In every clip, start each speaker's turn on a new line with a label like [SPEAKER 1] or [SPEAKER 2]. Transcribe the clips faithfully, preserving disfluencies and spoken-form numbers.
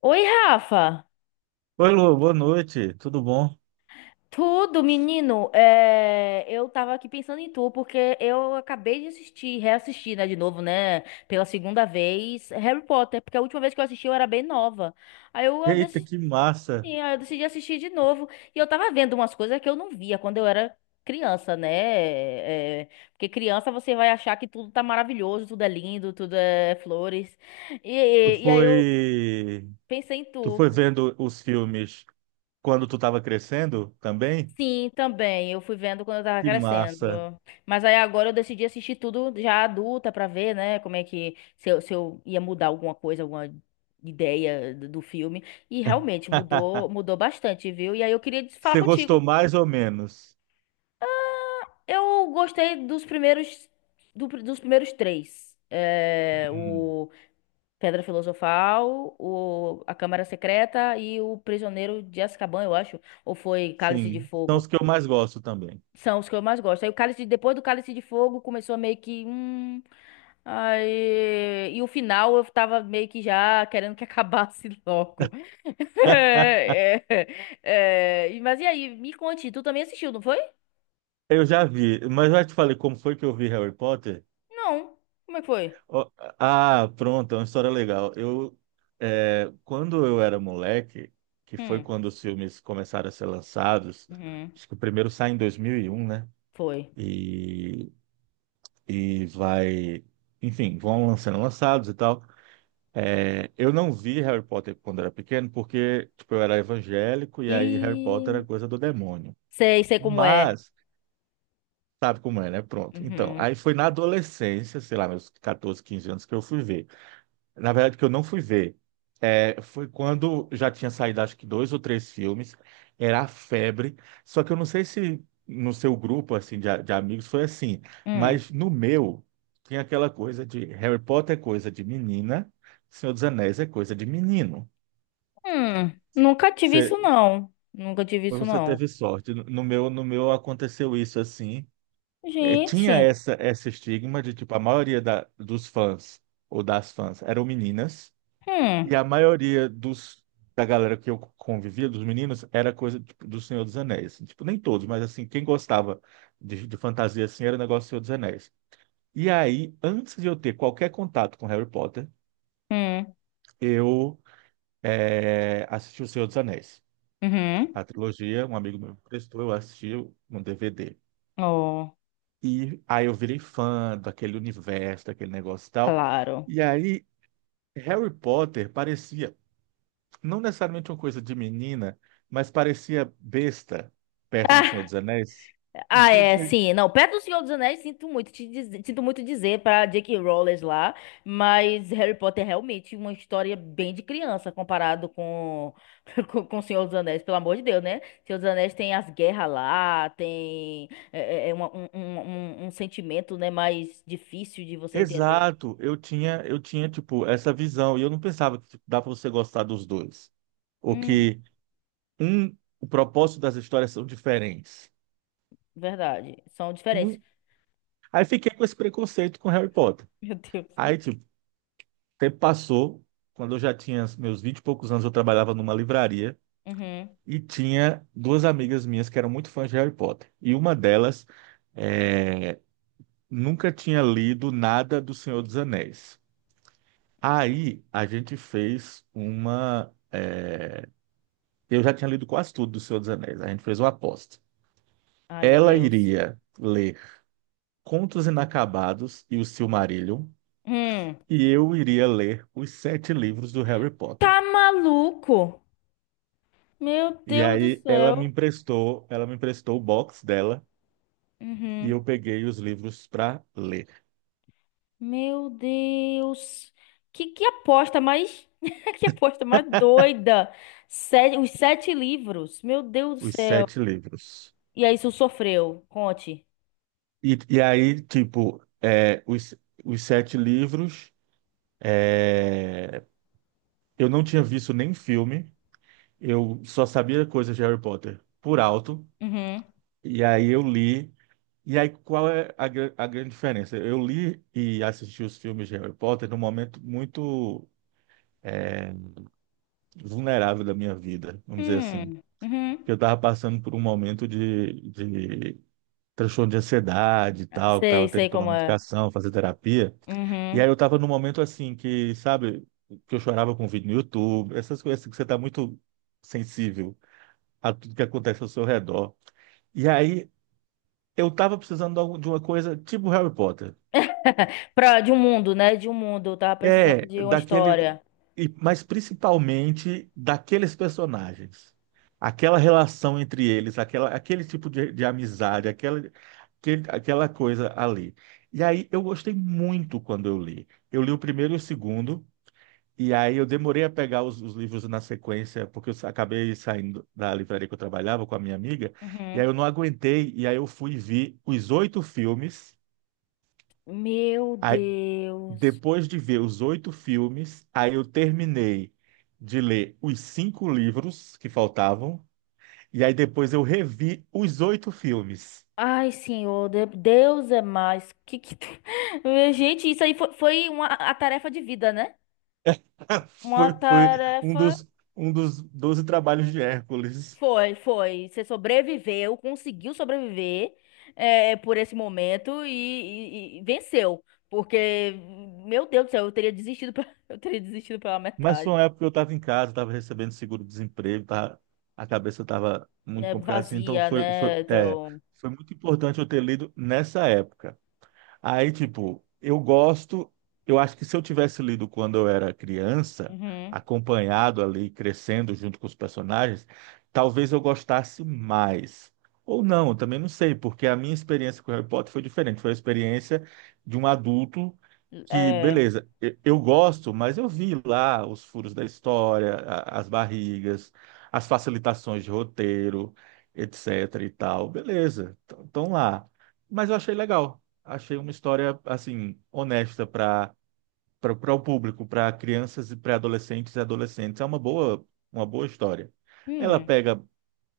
[SPEAKER 1] Oi, Rafa!
[SPEAKER 2] Oi, Lu, boa noite, tudo bom?
[SPEAKER 1] Tudo, menino? É, eu tava aqui pensando em tu, porque eu acabei de assistir, reassistir, né, de novo, né, pela segunda vez, Harry Potter, porque a última vez que eu assisti eu era bem nova. Aí eu ah,
[SPEAKER 2] Eita,
[SPEAKER 1] decidi,
[SPEAKER 2] que massa!
[SPEAKER 1] aí eu decidi assistir de novo, e eu tava vendo umas coisas que eu não via quando eu era criança, né? É, porque criança você vai achar que tudo tá maravilhoso, tudo é lindo, tudo é flores. E,
[SPEAKER 2] Tu
[SPEAKER 1] e e aí eu
[SPEAKER 2] foi,
[SPEAKER 1] pensei em
[SPEAKER 2] tu foi
[SPEAKER 1] tu.
[SPEAKER 2] vendo os filmes quando tu estava crescendo também?
[SPEAKER 1] Sim, também. Eu fui vendo quando eu tava
[SPEAKER 2] Que
[SPEAKER 1] crescendo.
[SPEAKER 2] massa!
[SPEAKER 1] Mas aí agora eu decidi assistir tudo já adulta pra ver, né, como é que se eu, se eu ia mudar alguma coisa, alguma ideia do do filme. E realmente mudou, mudou bastante, viu? E aí eu queria des- falar
[SPEAKER 2] Você gostou
[SPEAKER 1] contigo.
[SPEAKER 2] mais ou menos?
[SPEAKER 1] Eu gostei dos primeiros do dos primeiros três. É,
[SPEAKER 2] Hum,
[SPEAKER 1] o Pedra Filosofal, o, a Câmara Secreta e o Prisioneiro de Azkaban, eu acho. Ou foi Cálice de
[SPEAKER 2] sim, são os
[SPEAKER 1] Fogo?
[SPEAKER 2] que eu mais gosto também.
[SPEAKER 1] São os que eu mais gosto. Aí o Cálice, depois do Cálice de Fogo, começou a meio que. Hum, aí... E o final eu tava meio que já querendo que acabasse logo. É, é, é, e- Mas e aí, me conte, tu também assistiu, não foi?
[SPEAKER 2] Eu já vi, mas já te falei como foi que eu vi Harry Potter?
[SPEAKER 1] Não. Como é que foi?
[SPEAKER 2] Ó, ah, pronto, é uma história legal. Eu, é, quando eu era moleque, que foi
[SPEAKER 1] Hum.
[SPEAKER 2] quando os filmes começaram a ser lançados,
[SPEAKER 1] Uhum.
[SPEAKER 2] acho que o primeiro sai em dois mil e um, né?
[SPEAKER 1] Foi.
[SPEAKER 2] E, e vai, enfim, vão sendo lançados e tal. É, eu não vi Harry Potter quando era pequeno, porque tipo, eu era evangélico e aí Harry Potter
[SPEAKER 1] E.
[SPEAKER 2] era coisa do demônio.
[SPEAKER 1] Sei, sei como é.
[SPEAKER 2] Mas, sabe como é, né? Pronto. Então,
[SPEAKER 1] Uhum.
[SPEAKER 2] aí foi na adolescência, sei lá, meus quatorze, 15 anos que eu fui ver. Na verdade, que eu não fui ver. É, foi quando já tinha saído, acho que dois ou três filmes. Era a febre. Só que eu não sei se no seu grupo, assim, de, a- de amigos foi assim.
[SPEAKER 1] Hum.
[SPEAKER 2] Mas no meu, tinha aquela coisa de Harry Potter é coisa de menina, Senhor dos Anéis é coisa de menino.
[SPEAKER 1] Hum. Nunca tive
[SPEAKER 2] Você,
[SPEAKER 1] isso, não. Nunca tive isso,
[SPEAKER 2] você
[SPEAKER 1] não.
[SPEAKER 2] teve sorte. No no meu, no meu aconteceu isso assim. É, tinha
[SPEAKER 1] Gente.
[SPEAKER 2] essa, esse estigma de, tipo, a maioria da, dos fãs ou das fãs eram meninas. E
[SPEAKER 1] Hum.
[SPEAKER 2] a maioria dos, da galera que eu convivia, dos meninos, era coisa tipo, do Senhor dos Anéis. Assim. Tipo, nem todos, mas assim, quem gostava de, de fantasia assim era o negócio do Senhor dos Anéis. E aí, antes de eu ter qualquer contato com Harry Potter,
[SPEAKER 1] Hum.
[SPEAKER 2] eu eh, assisti o Senhor dos Anéis.
[SPEAKER 1] Uhum.
[SPEAKER 2] A trilogia, um amigo meu me prestou, eu assisti no D V D.
[SPEAKER 1] Oh.
[SPEAKER 2] E aí eu virei fã daquele universo, daquele negócio e tal.
[SPEAKER 1] Claro.
[SPEAKER 2] E aí, Harry Potter parecia não necessariamente uma coisa de menina, mas parecia besta perto do Senhor
[SPEAKER 1] Ah,
[SPEAKER 2] dos Anéis. Não
[SPEAKER 1] ah,
[SPEAKER 2] sei
[SPEAKER 1] é,
[SPEAKER 2] se...
[SPEAKER 1] sim. Não, perto do Senhor dos Anéis, sinto muito, te dizer, sinto muito dizer pra J K. Rowling lá, mas Harry Potter é realmente uma história bem de criança comparado com, com, com Senhor dos Anéis, pelo amor de Deus, né? Senhor dos Anéis tem as guerras lá, tem é, é, é uma- um, um, um, um sentimento, né, mais difícil de você entender.
[SPEAKER 2] Exato, eu tinha, eu tinha tipo essa visão e eu não pensava que tipo, dá para você gostar dos dois, ou
[SPEAKER 1] Hum,
[SPEAKER 2] que um, o propósito das histórias são diferentes.
[SPEAKER 1] verdade. São diferentes.
[SPEAKER 2] Não- Aí fiquei com esse preconceito com Harry Potter.
[SPEAKER 1] Meu Deus.
[SPEAKER 2] Aí tipo, o tempo passou, quando eu já tinha meus vinte e poucos anos, eu trabalhava numa livraria
[SPEAKER 1] Uhum.
[SPEAKER 2] e tinha duas amigas minhas que eram muito fãs de Harry Potter. E uma delas eh, nunca tinha lido nada do Senhor dos Anéis. Aí a gente fez uma. eh, Eu já tinha lido quase tudo do Senhor dos Anéis. A gente fez uma aposta.
[SPEAKER 1] Ai, meu
[SPEAKER 2] Ela
[SPEAKER 1] Deus.
[SPEAKER 2] iria ler Contos Inacabados e o Silmarillion,
[SPEAKER 1] Hum.
[SPEAKER 2] e eu iria ler os sete livros do Harry Potter.
[SPEAKER 1] Tá maluco? Meu
[SPEAKER 2] E
[SPEAKER 1] Deus do
[SPEAKER 2] aí ela me
[SPEAKER 1] céu.
[SPEAKER 2] emprestou, ela me emprestou o box dela e eu
[SPEAKER 1] Uhum.
[SPEAKER 2] peguei os livros para ler,
[SPEAKER 1] Meu Deus. Que, que aposta mais. Que aposta mais doida. Sete, os sete livros. Meu Deus do
[SPEAKER 2] os
[SPEAKER 1] céu.
[SPEAKER 2] sete livros.
[SPEAKER 1] E aí, isso sofreu. Conte.
[SPEAKER 2] E, e aí, tipo, eh, os, os sete livros. É, eu não tinha visto nem filme, eu só sabia coisas de Harry Potter por alto,
[SPEAKER 1] Uhum.
[SPEAKER 2] e aí eu li. E aí, qual é a, gra- a grande diferença? Eu li e assisti os filmes de Harry Potter num momento muito vulnerável da minha vida, vamos dizer assim.
[SPEAKER 1] Hum. Uhum.
[SPEAKER 2] Eu estava passando por um momento de, de transtorno de ansiedade e tal, estava
[SPEAKER 1] Sei,
[SPEAKER 2] tendo que
[SPEAKER 1] sei
[SPEAKER 2] tomar
[SPEAKER 1] como é.
[SPEAKER 2] medicação, fazer terapia. E aí
[SPEAKER 1] Uhum.
[SPEAKER 2] eu tava num momento assim que, sabe, que eu chorava com vídeo no YouTube, essas coisas assim que você tá muito sensível a tudo que acontece ao seu redor. E aí eu tava precisando de algum- de uma coisa tipo Harry Potter.
[SPEAKER 1] Pra, de um mundo, né? De um mundo. Eu tava precisando
[SPEAKER 2] É,
[SPEAKER 1] de uma
[SPEAKER 2] daquele,
[SPEAKER 1] história.
[SPEAKER 2] e- mas principalmente daqueles personagens. Aquela relação entre eles, aquela, aquele tipo de, de amizade, aquela, aquele- aquela coisa ali. E aí eu gostei muito quando eu li. Eu li o primeiro e o segundo. E aí eu demorei a pegar os, os livros na sequência, porque eu sa- acabei saindo da livraria que eu trabalhava com a minha amiga, e
[SPEAKER 1] Uhum.
[SPEAKER 2] aí eu não aguentei, e aí eu fui ver os oito filmes,
[SPEAKER 1] Meu
[SPEAKER 2] aí
[SPEAKER 1] Deus.
[SPEAKER 2] depois de ver os oito filmes, aí eu terminei de ler os cinco livros que faltavam, e aí depois eu revi os oito filmes.
[SPEAKER 1] Ai, senhor, de- Deus é mais. Que, que... tu- Eh, gente, isso aí foi, foi uma, a tarefa de vida, né? Uma
[SPEAKER 2] Foi, foi um
[SPEAKER 1] tarefa.
[SPEAKER 2] dos, um dos doze trabalhos de Hércules.
[SPEAKER 1] Foi, foi. Você sobreviveu, conseguiu sobreviver é, por esse momento e, e- e venceu. Porque, meu Deus do céu, eu teria desistido, pe- eu teria desistido pela
[SPEAKER 2] Mas foi
[SPEAKER 1] metade.
[SPEAKER 2] uma época que eu estava em casa, estava recebendo seguro-desemprego, tava- a cabeça estava muito
[SPEAKER 1] É
[SPEAKER 2] complicada, assim, então
[SPEAKER 1] vazia,
[SPEAKER 2] foi, foi,
[SPEAKER 1] né?
[SPEAKER 2] é,
[SPEAKER 1] Então.
[SPEAKER 2] foi muito importante eu ter lido nessa época. Aí, tipo, eu gosto, eu acho que se eu tivesse lido quando eu era criança,
[SPEAKER 1] Uhum.
[SPEAKER 2] acompanhado ali, crescendo junto com os personagens, talvez eu gostasse mais. Ou não, eu também não sei, porque a minha experiência com Harry Potter foi diferente. Foi a experiência de um adulto que,
[SPEAKER 1] É.
[SPEAKER 2] beleza, eu, eu gosto, mas eu vi lá os furos da história, a- as barrigas, as facilitações de roteiro, etc e tal. Beleza, estão lá. Mas eu achei legal, achei uma história assim honesta para para o público, para crianças e pré-adolescentes e adolescentes. É uma boa, uma boa história. Ela
[SPEAKER 1] Hum.
[SPEAKER 2] pega,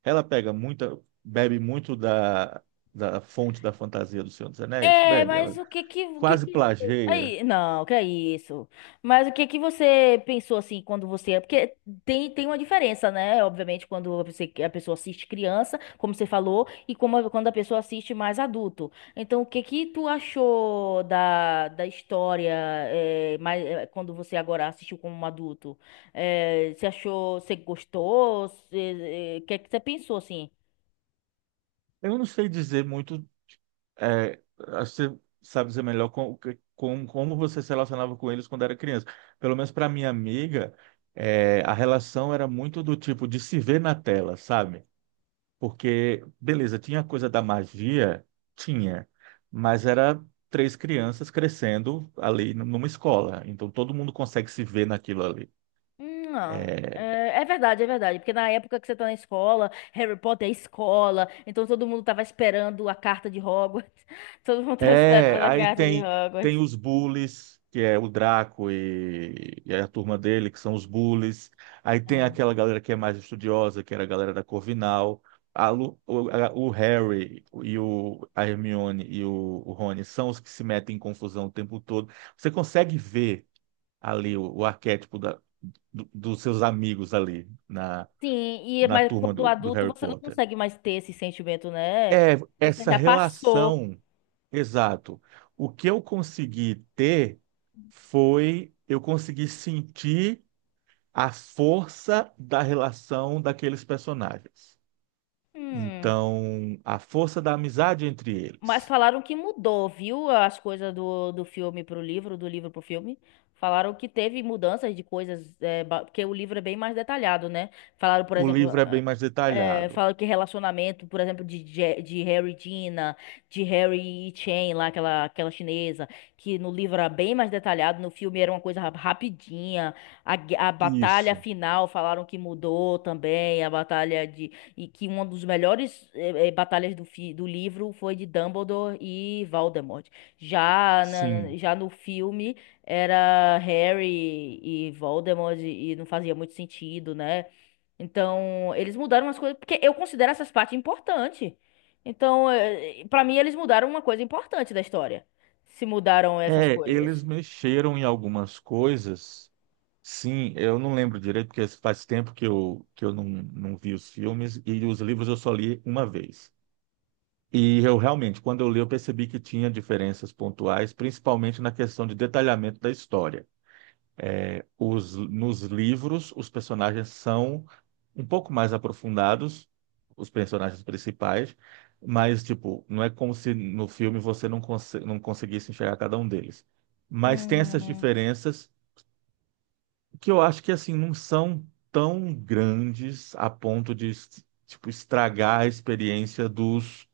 [SPEAKER 2] ela pega muita, bebe muito da da fonte da fantasia do Senhor dos Anéis,
[SPEAKER 1] É,
[SPEAKER 2] bebe, ela
[SPEAKER 1] mas o que que, o que
[SPEAKER 2] quase
[SPEAKER 1] que...
[SPEAKER 2] plageia.
[SPEAKER 1] Aí, não, que é isso. Mas o que que você pensou assim quando você... é, Porque tem, tem uma diferença, né? Obviamente, quando você, a pessoa assiste criança, como você falou, e como, a- quando a pessoa assiste mais adulto. Então, o que que tu achou da, da história, é, mais, é, quando você agora assistiu como um adulto? É, você achou, você gostou? Você- é, O que é que você pensou, assim?
[SPEAKER 2] Eu não sei dizer muito, é, acho que você sabe dizer melhor com, com, como você se relacionava com eles quando era criança. Pelo menos para minha amiga, é, a relação era muito do tipo de se ver na tela, sabe? Porque, beleza, tinha a coisa da magia, tinha, mas era três crianças crescendo ali n- numa escola, então todo mundo consegue se ver naquilo ali.
[SPEAKER 1] Hum, Não,
[SPEAKER 2] É,
[SPEAKER 1] é, é verdade, é verdade. Porque na época que você tá na escola, Harry Potter é escola, então todo mundo tava esperando a carta de Hogwarts. Todo mundo tava
[SPEAKER 2] é,
[SPEAKER 1] esperando a
[SPEAKER 2] aí
[SPEAKER 1] carta de
[SPEAKER 2] tem tem
[SPEAKER 1] Hogwarts.
[SPEAKER 2] os bullies, que é o Draco e, e a turma dele, que são os bullies. Aí tem
[SPEAKER 1] É.
[SPEAKER 2] aquela galera que é mais estudiosa, que era a galera da Corvinal. A Lu- o, a- o Harry e o, a Hermione e o, o Rony são os que se metem em confusão o tempo todo. Você consegue ver ali o, o arquétipo da- do- dos seus amigos ali na,
[SPEAKER 1] Sim, e
[SPEAKER 2] na
[SPEAKER 1] mas
[SPEAKER 2] turma
[SPEAKER 1] quando
[SPEAKER 2] do, do
[SPEAKER 1] adulto
[SPEAKER 2] Harry
[SPEAKER 1] você não
[SPEAKER 2] Potter.
[SPEAKER 1] consegue mais ter esse sentimento, né?
[SPEAKER 2] É
[SPEAKER 1] Porque você
[SPEAKER 2] essa
[SPEAKER 1] já passou.
[SPEAKER 2] relação, exato. O que eu consegui ter foi eu consegui sentir a força da relação daqueles personagens.
[SPEAKER 1] Hum.
[SPEAKER 2] Então, a força da amizade entre
[SPEAKER 1] Mas
[SPEAKER 2] eles.
[SPEAKER 1] falaram que mudou, viu? As coisas do, do filme pro livro, do livro pro filme. Falaram que teve mudanças de coisas, é, ba- porque o livro é bem mais detalhado, né? Falaram, por
[SPEAKER 2] O
[SPEAKER 1] exemplo,
[SPEAKER 2] livro é bem
[SPEAKER 1] ah,
[SPEAKER 2] mais
[SPEAKER 1] é,
[SPEAKER 2] detalhado.
[SPEAKER 1] falaram que relacionamento, por exemplo, de, Je- de Harry e Gina, de Harry e Chen, lá, aquela, aquela chinesa, que no livro era bem mais detalhado, no filme era uma coisa ra- rapidinha. A, gue- a batalha
[SPEAKER 2] Isso,
[SPEAKER 1] final falaram que mudou também, a batalha e que uma dos melhores eh, eh, batalhas do, fi- do livro foi de Dumbledore e Voldemort. Já, na-
[SPEAKER 2] sim.
[SPEAKER 1] já no filme era Harry e Voldemort e não fazia muito sentido, né? Então, eles mudaram as coisas, porque eu considero essas partes importantes. Então, eh, pra mim, eles mudaram uma coisa importante da história. Se mudaram essas
[SPEAKER 2] É,
[SPEAKER 1] coisas.
[SPEAKER 2] eles mexeram em algumas coisas. Sim, eu não lembro direito, porque faz tempo que eu, que eu não, não vi os filmes e os livros eu só li uma vez. E eu realmente, quando eu li, eu percebi que tinha diferenças pontuais, principalmente na questão de detalhamento da história. Os, nos livros, os personagens são um pouco mais aprofundados, os personagens principais, mas, tipo, não é como se no filme você não, conse não conseguisse enxergar cada um deles. Mas tem essas
[SPEAKER 1] Hum,
[SPEAKER 2] diferenças que eu acho que assim não são tão grandes a ponto de tipo estragar a experiência dos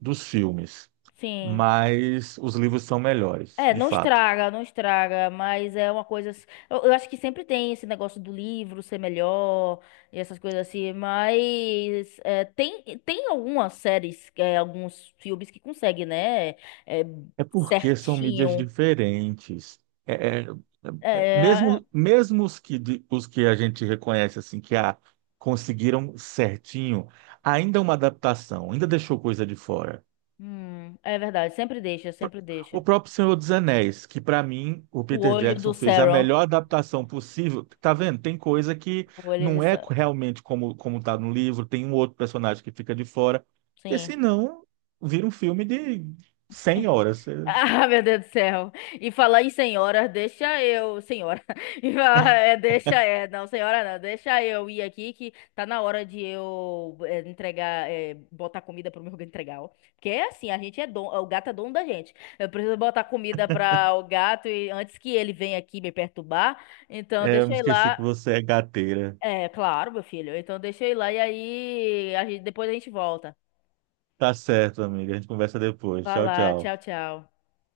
[SPEAKER 2] dos filmes,
[SPEAKER 1] sim.
[SPEAKER 2] mas os livros são melhores,
[SPEAKER 1] É,
[SPEAKER 2] de
[SPEAKER 1] não
[SPEAKER 2] fato.
[SPEAKER 1] estraga, não estraga, mas é uma coisa. ass- Eu, eu acho que sempre tem esse negócio do livro ser melhor e essas coisas assim, mas é, tem, tem algumas séries, é, alguns filmes que conseguem, né? é,
[SPEAKER 2] É porque são mídias
[SPEAKER 1] Certinho.
[SPEAKER 2] diferentes. É, é-
[SPEAKER 1] É,
[SPEAKER 2] é- é,
[SPEAKER 1] é,
[SPEAKER 2] mesmo mesmo os que de- os que a gente reconhece assim que ah, conseguiram certinho, ainda é uma adaptação, ainda deixou coisa de fora.
[SPEAKER 1] hum, é verdade, sempre deixa, sempre
[SPEAKER 2] O
[SPEAKER 1] deixa.
[SPEAKER 2] próprio Senhor dos Anéis, que para mim o
[SPEAKER 1] O
[SPEAKER 2] Peter
[SPEAKER 1] olho
[SPEAKER 2] Jackson
[SPEAKER 1] do
[SPEAKER 2] fez a
[SPEAKER 1] Sauron.
[SPEAKER 2] melhor adaptação possível. Tá vendo? Tem coisa que
[SPEAKER 1] O olho de
[SPEAKER 2] não é
[SPEAKER 1] Sauron.
[SPEAKER 2] realmente como como tá no livro, tem um outro personagem que fica de fora, porque
[SPEAKER 1] Sim.
[SPEAKER 2] senão vira um filme de cem horas.
[SPEAKER 1] Ah, meu Deus do céu. E falar em senhora, deixa eu, senhora. E falar, é, deixa, é, não, senhora não, deixa eu ir aqui que tá na hora de eu é, entregar, é, botar comida pro meu entregar, ó. Porque é assim, a gente é dono, o gato é dono da gente. Eu preciso botar comida para o gato e antes que ele venha aqui me perturbar. Então,
[SPEAKER 2] É, eu
[SPEAKER 1] deixa
[SPEAKER 2] me
[SPEAKER 1] eu ir
[SPEAKER 2] esqueci que
[SPEAKER 1] lá.
[SPEAKER 2] você é gateira.
[SPEAKER 1] É, claro, meu filho. Então, deixa eu ir lá e aí a gente- depois a gente volta.
[SPEAKER 2] Tá certo, amiga. A gente conversa depois.
[SPEAKER 1] Vai
[SPEAKER 2] Tchau,
[SPEAKER 1] lá,
[SPEAKER 2] tchau.
[SPEAKER 1] tchau, tchau.